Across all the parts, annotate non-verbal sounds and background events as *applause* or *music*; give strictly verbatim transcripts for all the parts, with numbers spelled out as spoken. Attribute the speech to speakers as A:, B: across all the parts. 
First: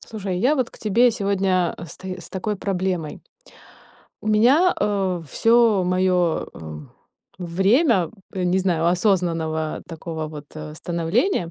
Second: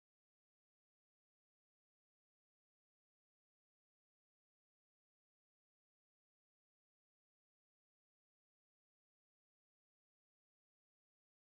A: Слушай, я вот к тебе сегодня с, та- с такой проблемой. У меня все мое время, э, не знаю, осознанного такого вот э, становления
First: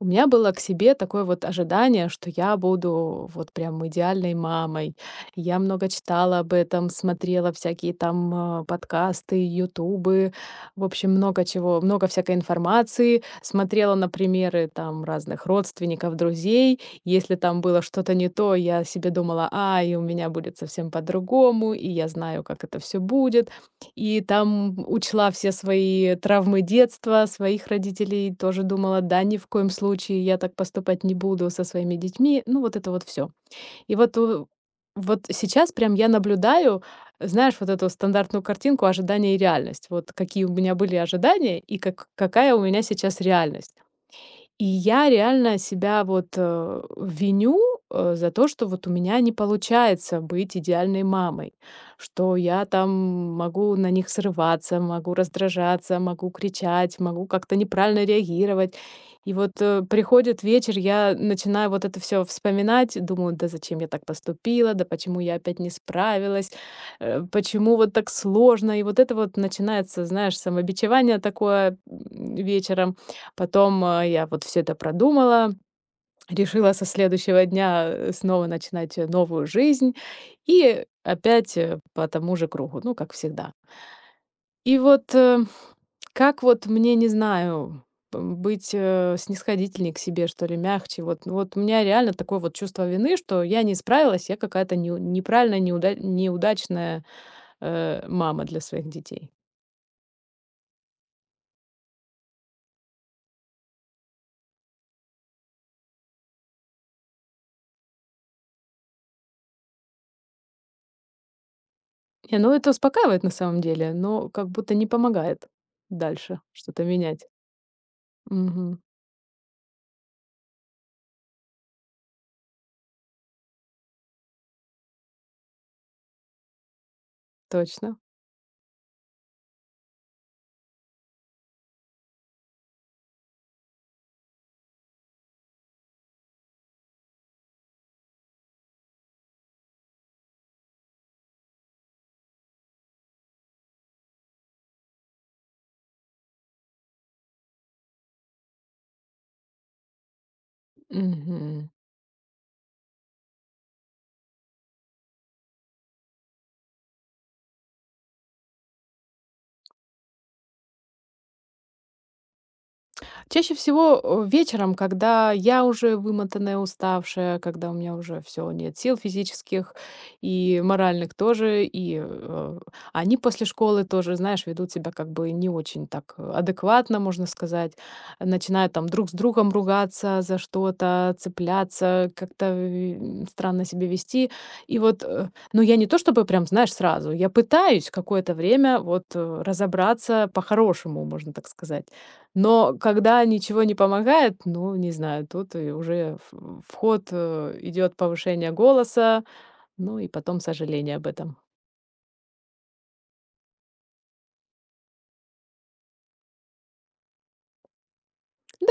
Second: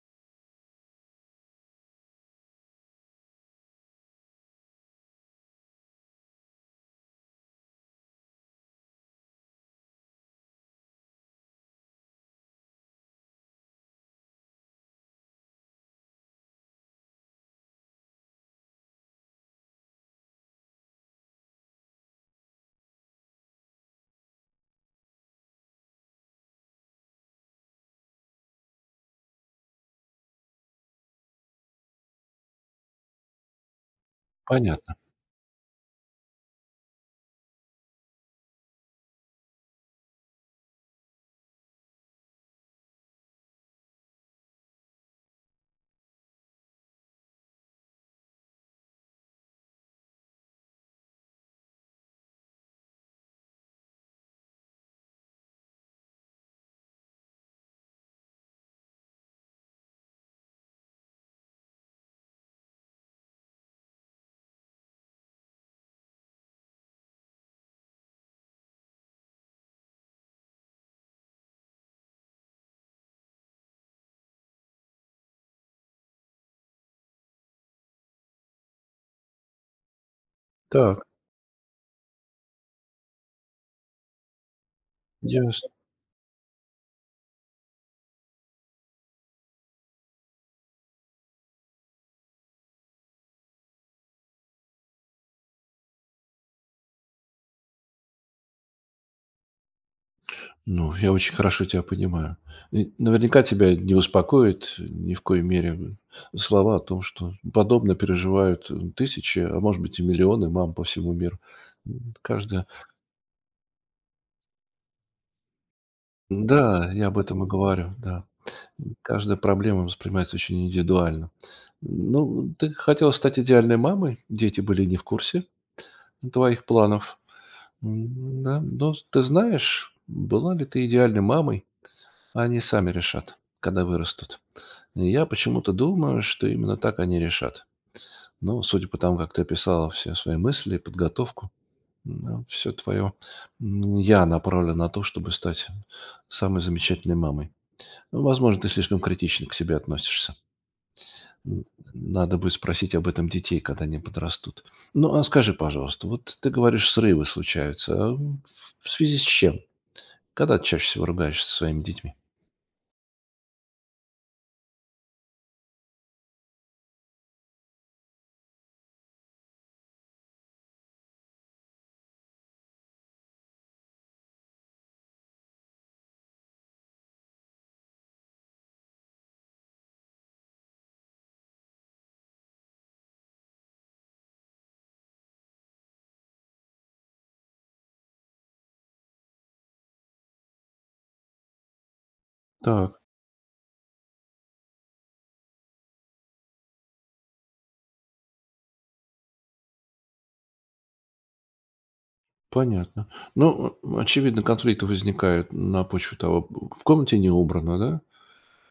A: у меня было к себе такое вот ожидание, что я буду вот прям идеальной мамой. Я много читала об этом, смотрела всякие там э, подкасты, ютубы, в общем, много чего, много всякой информации. Смотрела на примеры там разных родственников, друзей. Если там было что-то не то, я себе думала, а, и у меня будет совсем по-другому, и я знаю, как это все будет. И там учла все свои травмы детства, своих родителей, тоже думала: "Да, ни в коем случае я так поступать не буду со своими детьми". Ну, вот это вот все. И вот у
B: Понятно.
A: вот сейчас прям я наблюдаю, знаешь, вот эту стандартную картинку ожидания и реальность. Вот какие у меня были ожидания и как какая у меня сейчас реальность. И я реально себя вот, э, виню, э, за то, что вот у меня не получается быть идеальной мамой, что я там могу на них срываться, могу раздражаться, могу кричать, могу как-то неправильно реагировать. И вот, э, приходит вечер, я начинаю вот это все вспоминать, думаю: "Да зачем я так поступила? Да почему я опять не справилась? Э, почему вот так сложно?" И вот это вот начинается, знаешь, самобичевание такое, м, вечером. Потом, а, я вот все это продумала, решила со следующего дня, э, снова начинать, э, новую жизнь и
B: Так,
A: опять, э, по тому же кругу, ну, как всегда. И вот, э,
B: ясно.
A: как вот мне, не знаю, м, быть, э, снисходительней к себе, что ли, мягче. Вот ну вот у меня реально такое вот чувство вины, что я не справилась, я какая-то неу неправильная, неуда неудачная, э, мама для своих детей.
B: Ну, я очень хорошо тебя понимаю. И наверняка тебя не успокоит ни в коей мере слова о том, что подобно переживают э, тысячи, а может быть и миллионы мам по всему миру. М,
A: Не, ну
B: Каждая...
A: это успокаивает на самом деле, но как будто не помогает дальше что-то
B: Да, я об
A: менять.
B: этом и говорю, да.
A: Мгм.
B: Каждая проблема воспринимается очень индивидуально. Ну, ты хотела стать идеальной мамой, дети были не в курсе твоих планов.
A: Точно.
B: М, Да, но ты знаешь, была ли ты идеальной мамой, они сами решат, когда вырастут. И я почему-то думаю, что именно так они решат. Но судя по тому, как ты описала все свои мысли и подготовку, все твое я направлено на то, чтобы стать самой замечательной мамой. Ну, возможно, ты слишком критично к себе относишься. М,
A: Мгм.
B: Надо будет спросить об этом детей, когда они подрастут. Ну, а скажи, пожалуйста, вот ты говоришь, срывы случаются. А в в связи с чем? Когда ты чаще всего ругаешься со своими детьми?
A: Чаще всего, э, вечером, когда я уже вымотанная, уставшая, когда у меня уже все нет сил физических и моральных тоже, и, э, они после школы тоже, знаешь, ведут себя как бы не очень так э, адекватно, можно сказать. Начинают там друг с другом ругаться за что-то, цепляться, как-то, м, странно себя вести. И вот, э, ну, я не то чтобы прям, знаешь, сразу, я пытаюсь какое-то время вот, э, разобраться по-хорошему, можно так сказать. Но
B: Так.
A: когда ничего не помогает, ну, не знаю, тут и уже в в ход, э, идет повышение голоса, ну и потом сожаление об этом.
B: Понятно. Ну, э, очевидно, конфликты возникают на почве того, в комнате не убрано, да,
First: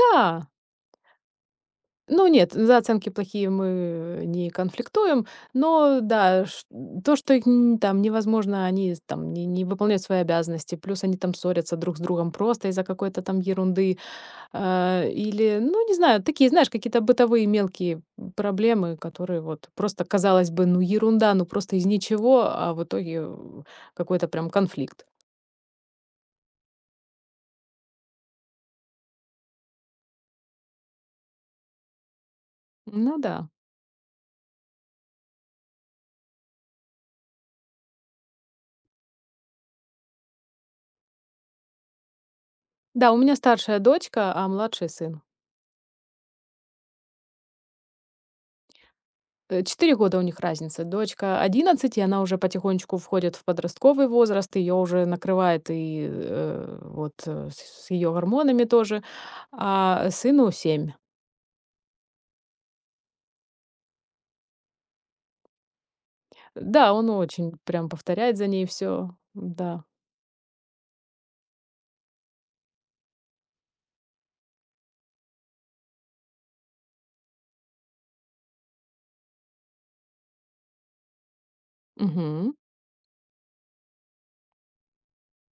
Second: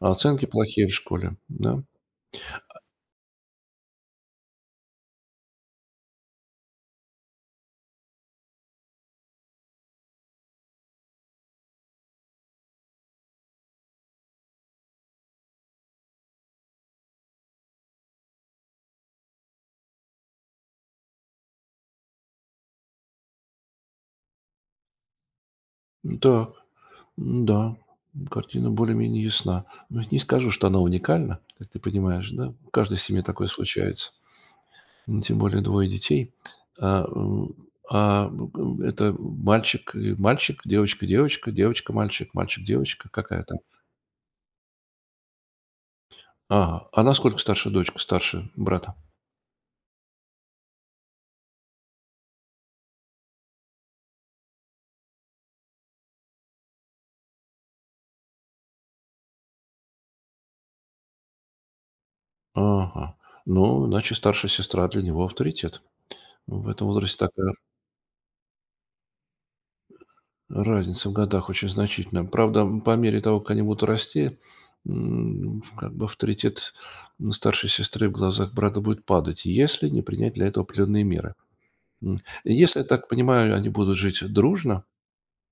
B: а оценки плохие в школе, да.
A: ну нет, за оценки плохие мы э, не конфликтуем, но да, ш то, что их н там невозможно, они там не не выполняют свои обязанности, плюс они там ссорятся друг с другом просто из-за какой-то там ерунды. А, или, ну, не знаю, такие, знаешь, какие-то бытовые мелкие проблемы, которые вот просто, казалось бы, ну, ерунда, ну, просто из ничего, а в итоге м, какой-то прям конфликт.
B: Так, да, картина более-менее ясна. Но не скажу, что она уникальна, как ты понимаешь, да. В каждой
A: Ну
B: семье
A: да.
B: такое случается, м, тем более двое детей. А, м, а, м, это мальчик и мальчик, девочка девочка, девочка мальчик, мальчик девочка.
A: Да, у меня
B: Какая там?
A: старшая дочка, а младший сын.
B: Ага. А насколько старше дочка, старше брата?
A: Э, Четыре года у них разница. Дочка одиннадцать, и она уже потихонечку входит в подростковый возраст, ее уже накрывает и э, вот э, с ее гормонами тоже. А сыну семь.
B: Ага. Ну, иначе старшая сестра для него авторитет. В этом
A: Да, он
B: возрасте
A: очень
B: такая
A: прям повторяет за ней все. Да.
B: разница в годах очень значительная. Правда, м, по мере того, как они будут расти, м, в- как бы авторитет м, старшей сестры в глазах брата будет падать, если не принять для этого определенные меры. М,
A: Мгм.
B: Если, я так понимаю, они будут жить дружно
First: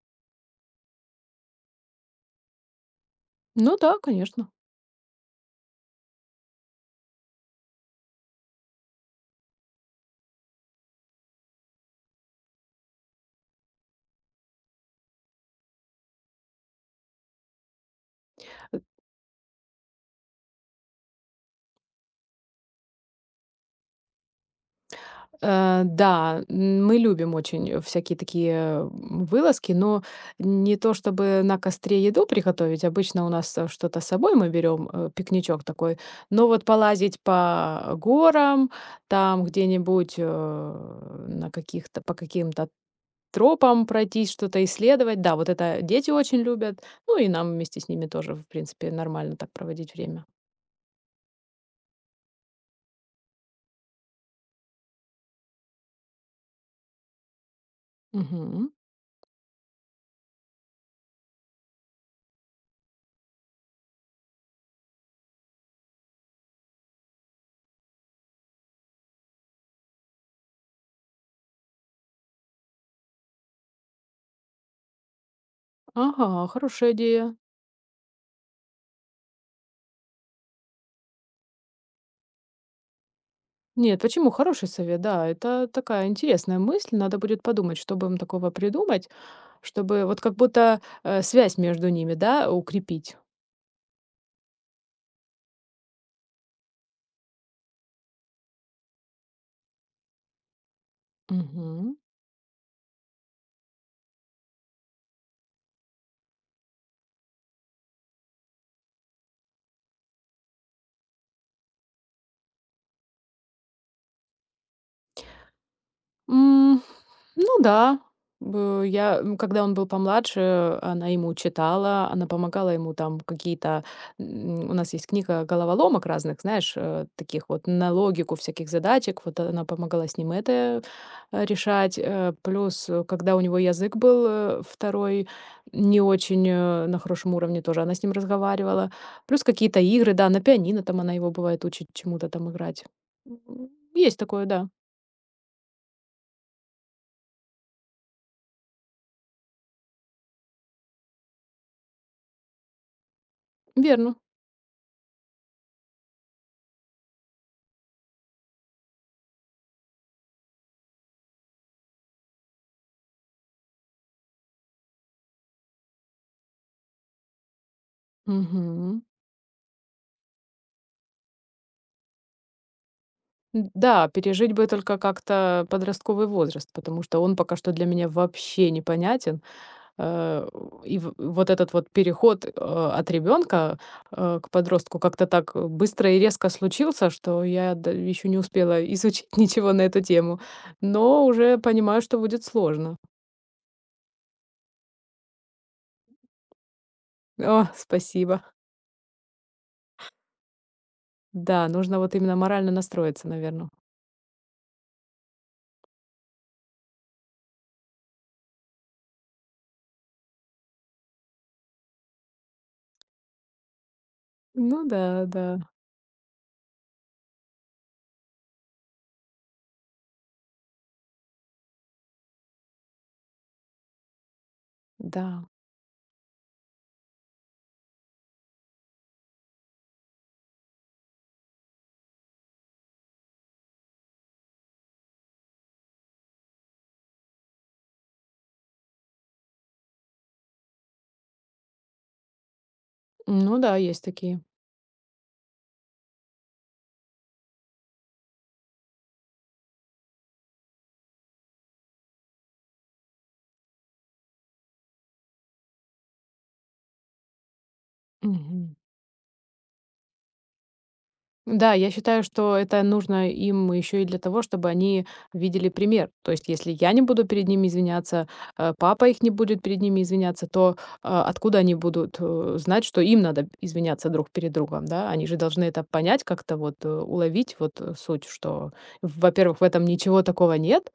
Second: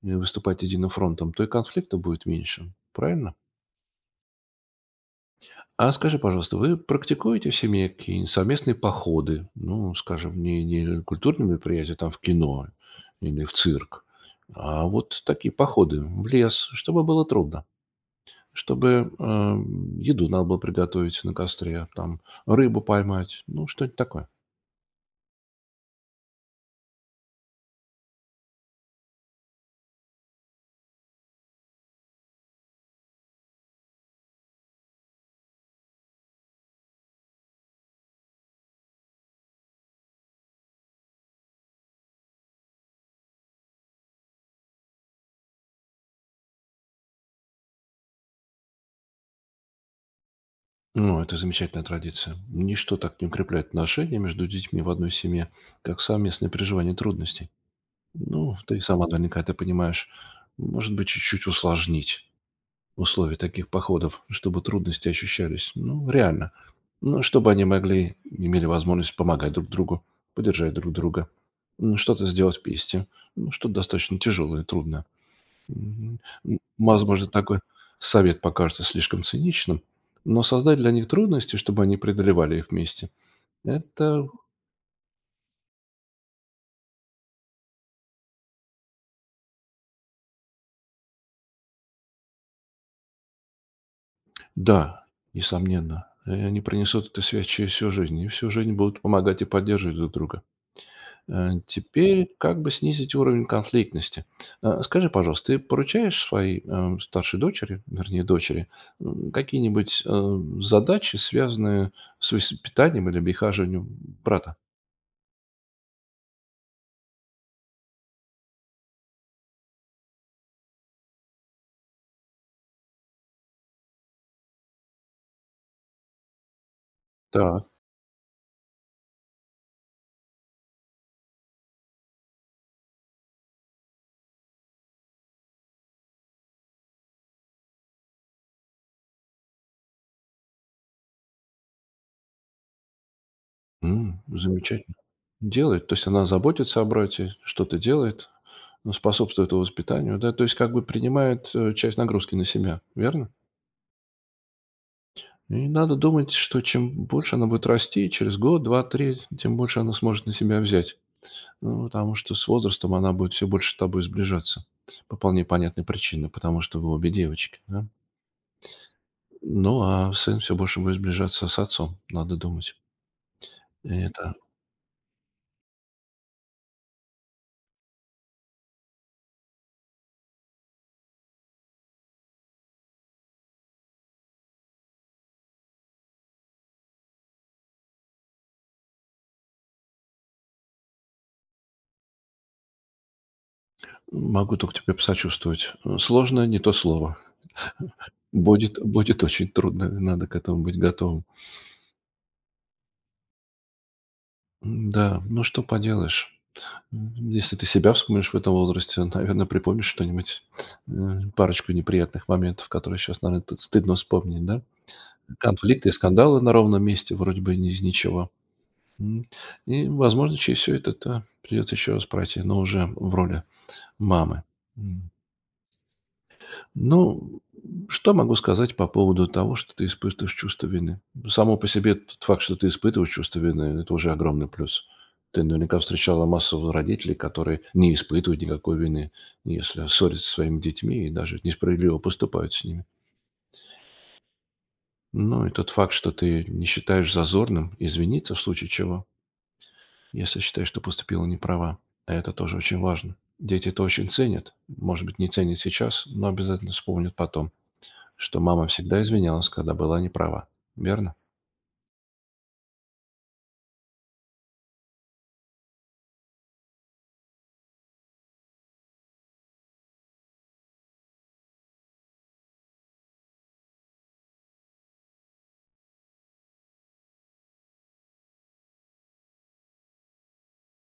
B: и выступать единым фронтом, то и конфликта будет меньше. Правильно?
A: Ну да, конечно.
B: А скажи, пожалуйста, вы практикуете в семье какие-нибудь совместные походы? Ну, скажем, не, не культурные мероприятия там в кино или в цирк, а вот такие походы в лес, чтобы было трудно, чтобы эм, еду надо было приготовить на костре, там рыбу поймать, ну, что-нибудь такое.
A: Э, да, м, мы любим очень э, всякие такие м, вылазки, но не то чтобы на костре еду приготовить. Обычно у нас э, что-то с собой мы берем, э, пикничок такой. Но вот полазить по горам, там где-нибудь э, на каких-то по каким-то тропам пройтись, что-то исследовать. Да, вот это дети очень любят. Ну и нам вместе с ними тоже, в принципе, нормально так проводить время.
B: Ну, это замечательная традиция. Ничто так не укрепляет отношения между детьми в одной семье, как совместное переживание трудностей. Ну,
A: Мгм.
B: ты сама наверняка это понимаешь. Может быть, чуть-чуть усложнить условий таких походов, чтобы трудности ощущались, ну, реально. Ну, чтобы они могли, имели возможность помогать друг другу, поддержать друг друга, м, что-то сделать вместе, ну, что-то достаточно тяжелое и трудное. М,
A: Ага,
B: м,
A: хорошая
B: Возможно,
A: идея.
B: такой совет покажется слишком циничным, но создать для них трудности, чтобы они преодолевали их вместе,
A: Нет,
B: это,
A: почему? Хороший совет, да. Это такая интересная мысль. Надо будет подумать, что бы им такого придумать, чтобы вот как будто э, связь между ними, да, укрепить.
B: да, несомненно, э, они принесут эту связь через всю жизнь, и всю жизнь будут помогать и поддерживать друг друга. Э,
A: Мгм.
B: Теперь как бы снизить уровень конфликтности. Э, Скажи, пожалуйста, ты поручаешь своей эм, старшей дочери, вернее, дочери, м, какие-нибудь э, задачи, связанные с воспитанием или обихаживанием брата?
A: Ну да, б я, м, когда он был помладше, она ему читала, она помогала ему там какие-то, м, у нас есть книга головоломок разных, знаешь, э, таких
B: Так,
A: вот на логику всяких задачек, вот она помогала с ним это э, решать. Э, Плюс, э, когда у него язык был э, второй, не очень э, на хорошем уровне тоже, она с ним разговаривала. Плюс какие-то игры, да, на пианино там она его бывает учит чему-то там играть. М, Есть
B: М,
A: такое, да.
B: замечательно. Делает. То есть она заботится о брате, что-то делает, ну, способствует его воспитанию, да, то есть как бы принимает э, часть нагрузки на себя, верно?
A: Верно.
B: И надо думать, что чем больше она будет расти, через год, два, три, тем больше она сможет на себя взять. Ну, потому что с возрастом она будет все больше с тобой сближаться. По вполне понятной причине, потому что вы обе девочки, да?
A: Мгм.
B: Ну, а сын все больше будет сближаться с отцом, надо думать.
A: Н-
B: И
A: Да,
B: это
A: пережить бы только как-то подростковый возраст, потому что он пока что для меня вообще непонятен. Э, И в- вот этот вот переход э, от ребенка к подростку как-то так быстро и резко случился, что я еще не успела изучить *laughs* ничего на эту тему, но уже понимаю, что будет сложно.
B: могу только тебе посочувствовать. Э, Сложно не то слово.
A: О, спасибо.
B: Будет, будет очень трудно, надо к этому быть готовым.
A: Да, нужно вот именно морально настроиться, наверное.
B: Да, ну что поделаешь. М, Если ты себя вспомнишь в этом возрасте, наверное, припомнишь что-нибудь, э, парочку неприятных моментов, которые сейчас, наверное, стыдно вспомнить, да?
A: Ну да, да,
B: Конфликты и скандалы на ровном месте, вроде бы не из ничего. М. И, возможно, через все это та придется еще раз пройти, но уже в роли мамы. М.
A: да.
B: Ну, что могу сказать по поводу того, что ты испытываешь чувство вины? Само по себе тот факт, что ты испытываешь чувство вины, это уже огромный плюс. Ты наверняка встречала массу родителей, которые не испытывают никакой вины, если ссорятся со своими детьми и даже несправедливо поступают с ними.
A: Ну да, есть такие.
B: Ну и тот факт, что ты не считаешь зазорным извиниться в случае чего, если считаешь, что поступила неправа. Это тоже очень важно. Дети это очень ценят. Может быть, не ценят сейчас, но обязательно вспомнят потом, что мама
A: Мгм.
B: всегда извинялась, когда была неправа. Верно?
A: Да, я считаю, что это нужно им еще и для того, чтобы они видели пример. То есть, если я не буду перед ними извиняться, э, папа их не будет перед ними извиняться, то э, откуда они будут э, знать, что им надо извиняться друг перед другом, да? Они же должны это понять, как-то вот э, уловить вот э, суть, что, во-первых, в этом ничего такого нет,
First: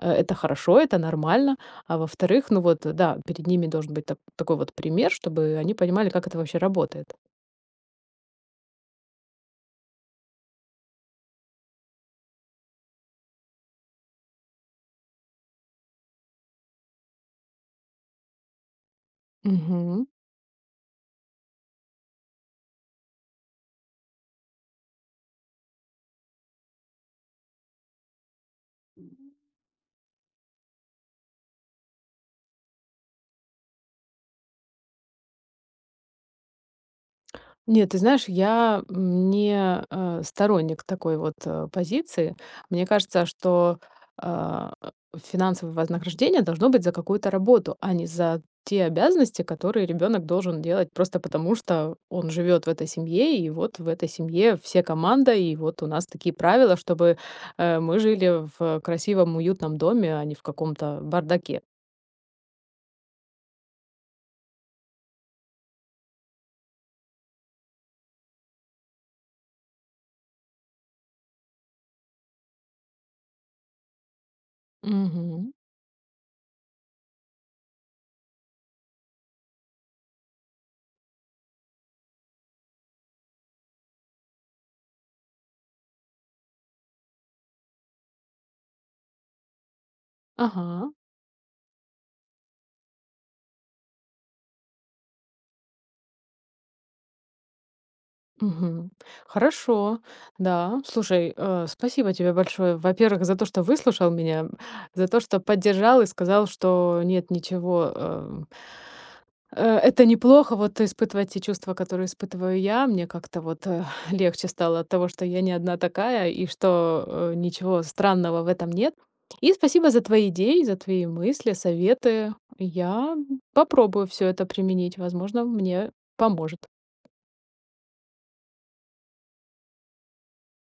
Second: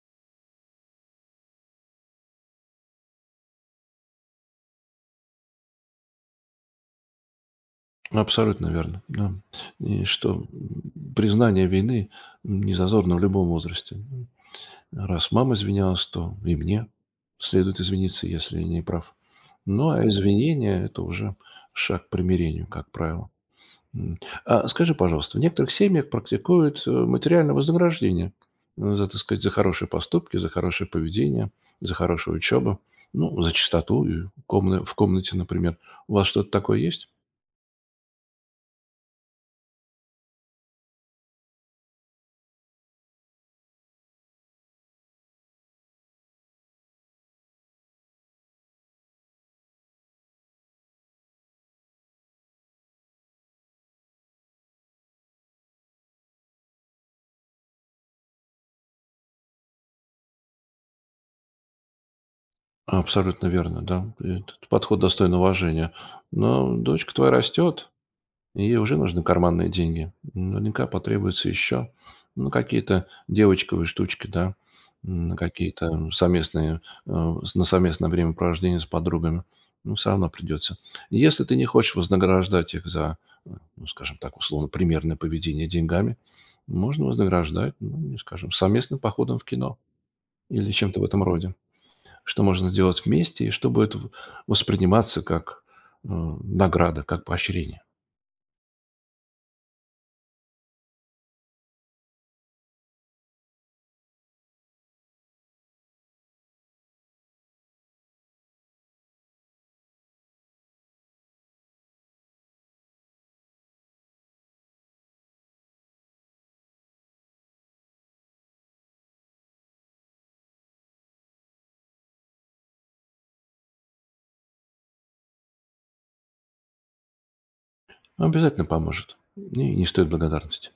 A: э, это хорошо, это нормально, а во-вторых, ну вот, э, да, перед ними должен быть так- такой вот пример, чтобы они понимали, как это вообще работает.
B: Абсолютно верно, да. И что м, признание вины м, не зазорно в любом возрасте. Раз мама извинялась, то и мне следует извиниться, если я не прав. Ну,
A: Мгм.
B: а извинение– это уже шаг к примирению, как правило. М. А скажи, пожалуйста, в некоторых семьях практикуют э, материальное вознаграждение э, за, так сказать, за хорошие поступки, за хорошее поведение, за хорошую учебу, ну, за чистоту и комна- в комнате, например. У вас что-то такое есть?
A: Нет, ты знаешь, я, не, э, сторонник такой вот, э, позиции. Мне кажется, что, а, финансовое вознаграждение должно быть за какую-то работу, а не за те обязанности, которые ребенок должен делать просто потому, что он живет в этой семье, и вот в этой семье все команда, и вот у нас такие правила, чтобы, э, мы жили в красивом, уютном доме, а не в каком-то бардаке.
B: Абсолютно верно, да. Этот подход достоин уважения. Но дочка твоя растет, и ей уже нужны карманные деньги. Наверняка потребуется еще, ну, какие-то девочковые штучки, да, на
A: Мгм.
B: какие-то совместные, э, с- на совместное времяпровождение с подругами. Ну, все равно придется. Если ты не хочешь вознаграждать их за, э, ну, скажем так, условно, примерное поведение деньгами, можно вознаграждать, ну, не скажем, совместным походом в кино или
A: Ага.
B: чем-то в этом роде. Что можно сделать вместе и что будет в- восприниматься как э, награда, как поощрение.
A: Мгм. Хорошо, да. Слушай, э, спасибо тебе большое. Во-первых, за то, что выслушал меня, за то, что поддержал и сказал, что нет ничего, эм, э, это неплохо вот испытывать те чувства, которые испытываю я. Мне как-то вот э, *laughs* легче стало от того, что я не одна такая и что э, ничего странного в этом нет. И спасибо за твои идеи, за твои мысли, советы. Я попробую все это применить. Возможно, мне поможет.
B: Ну, обязательно поможет. И не стоит благодарности.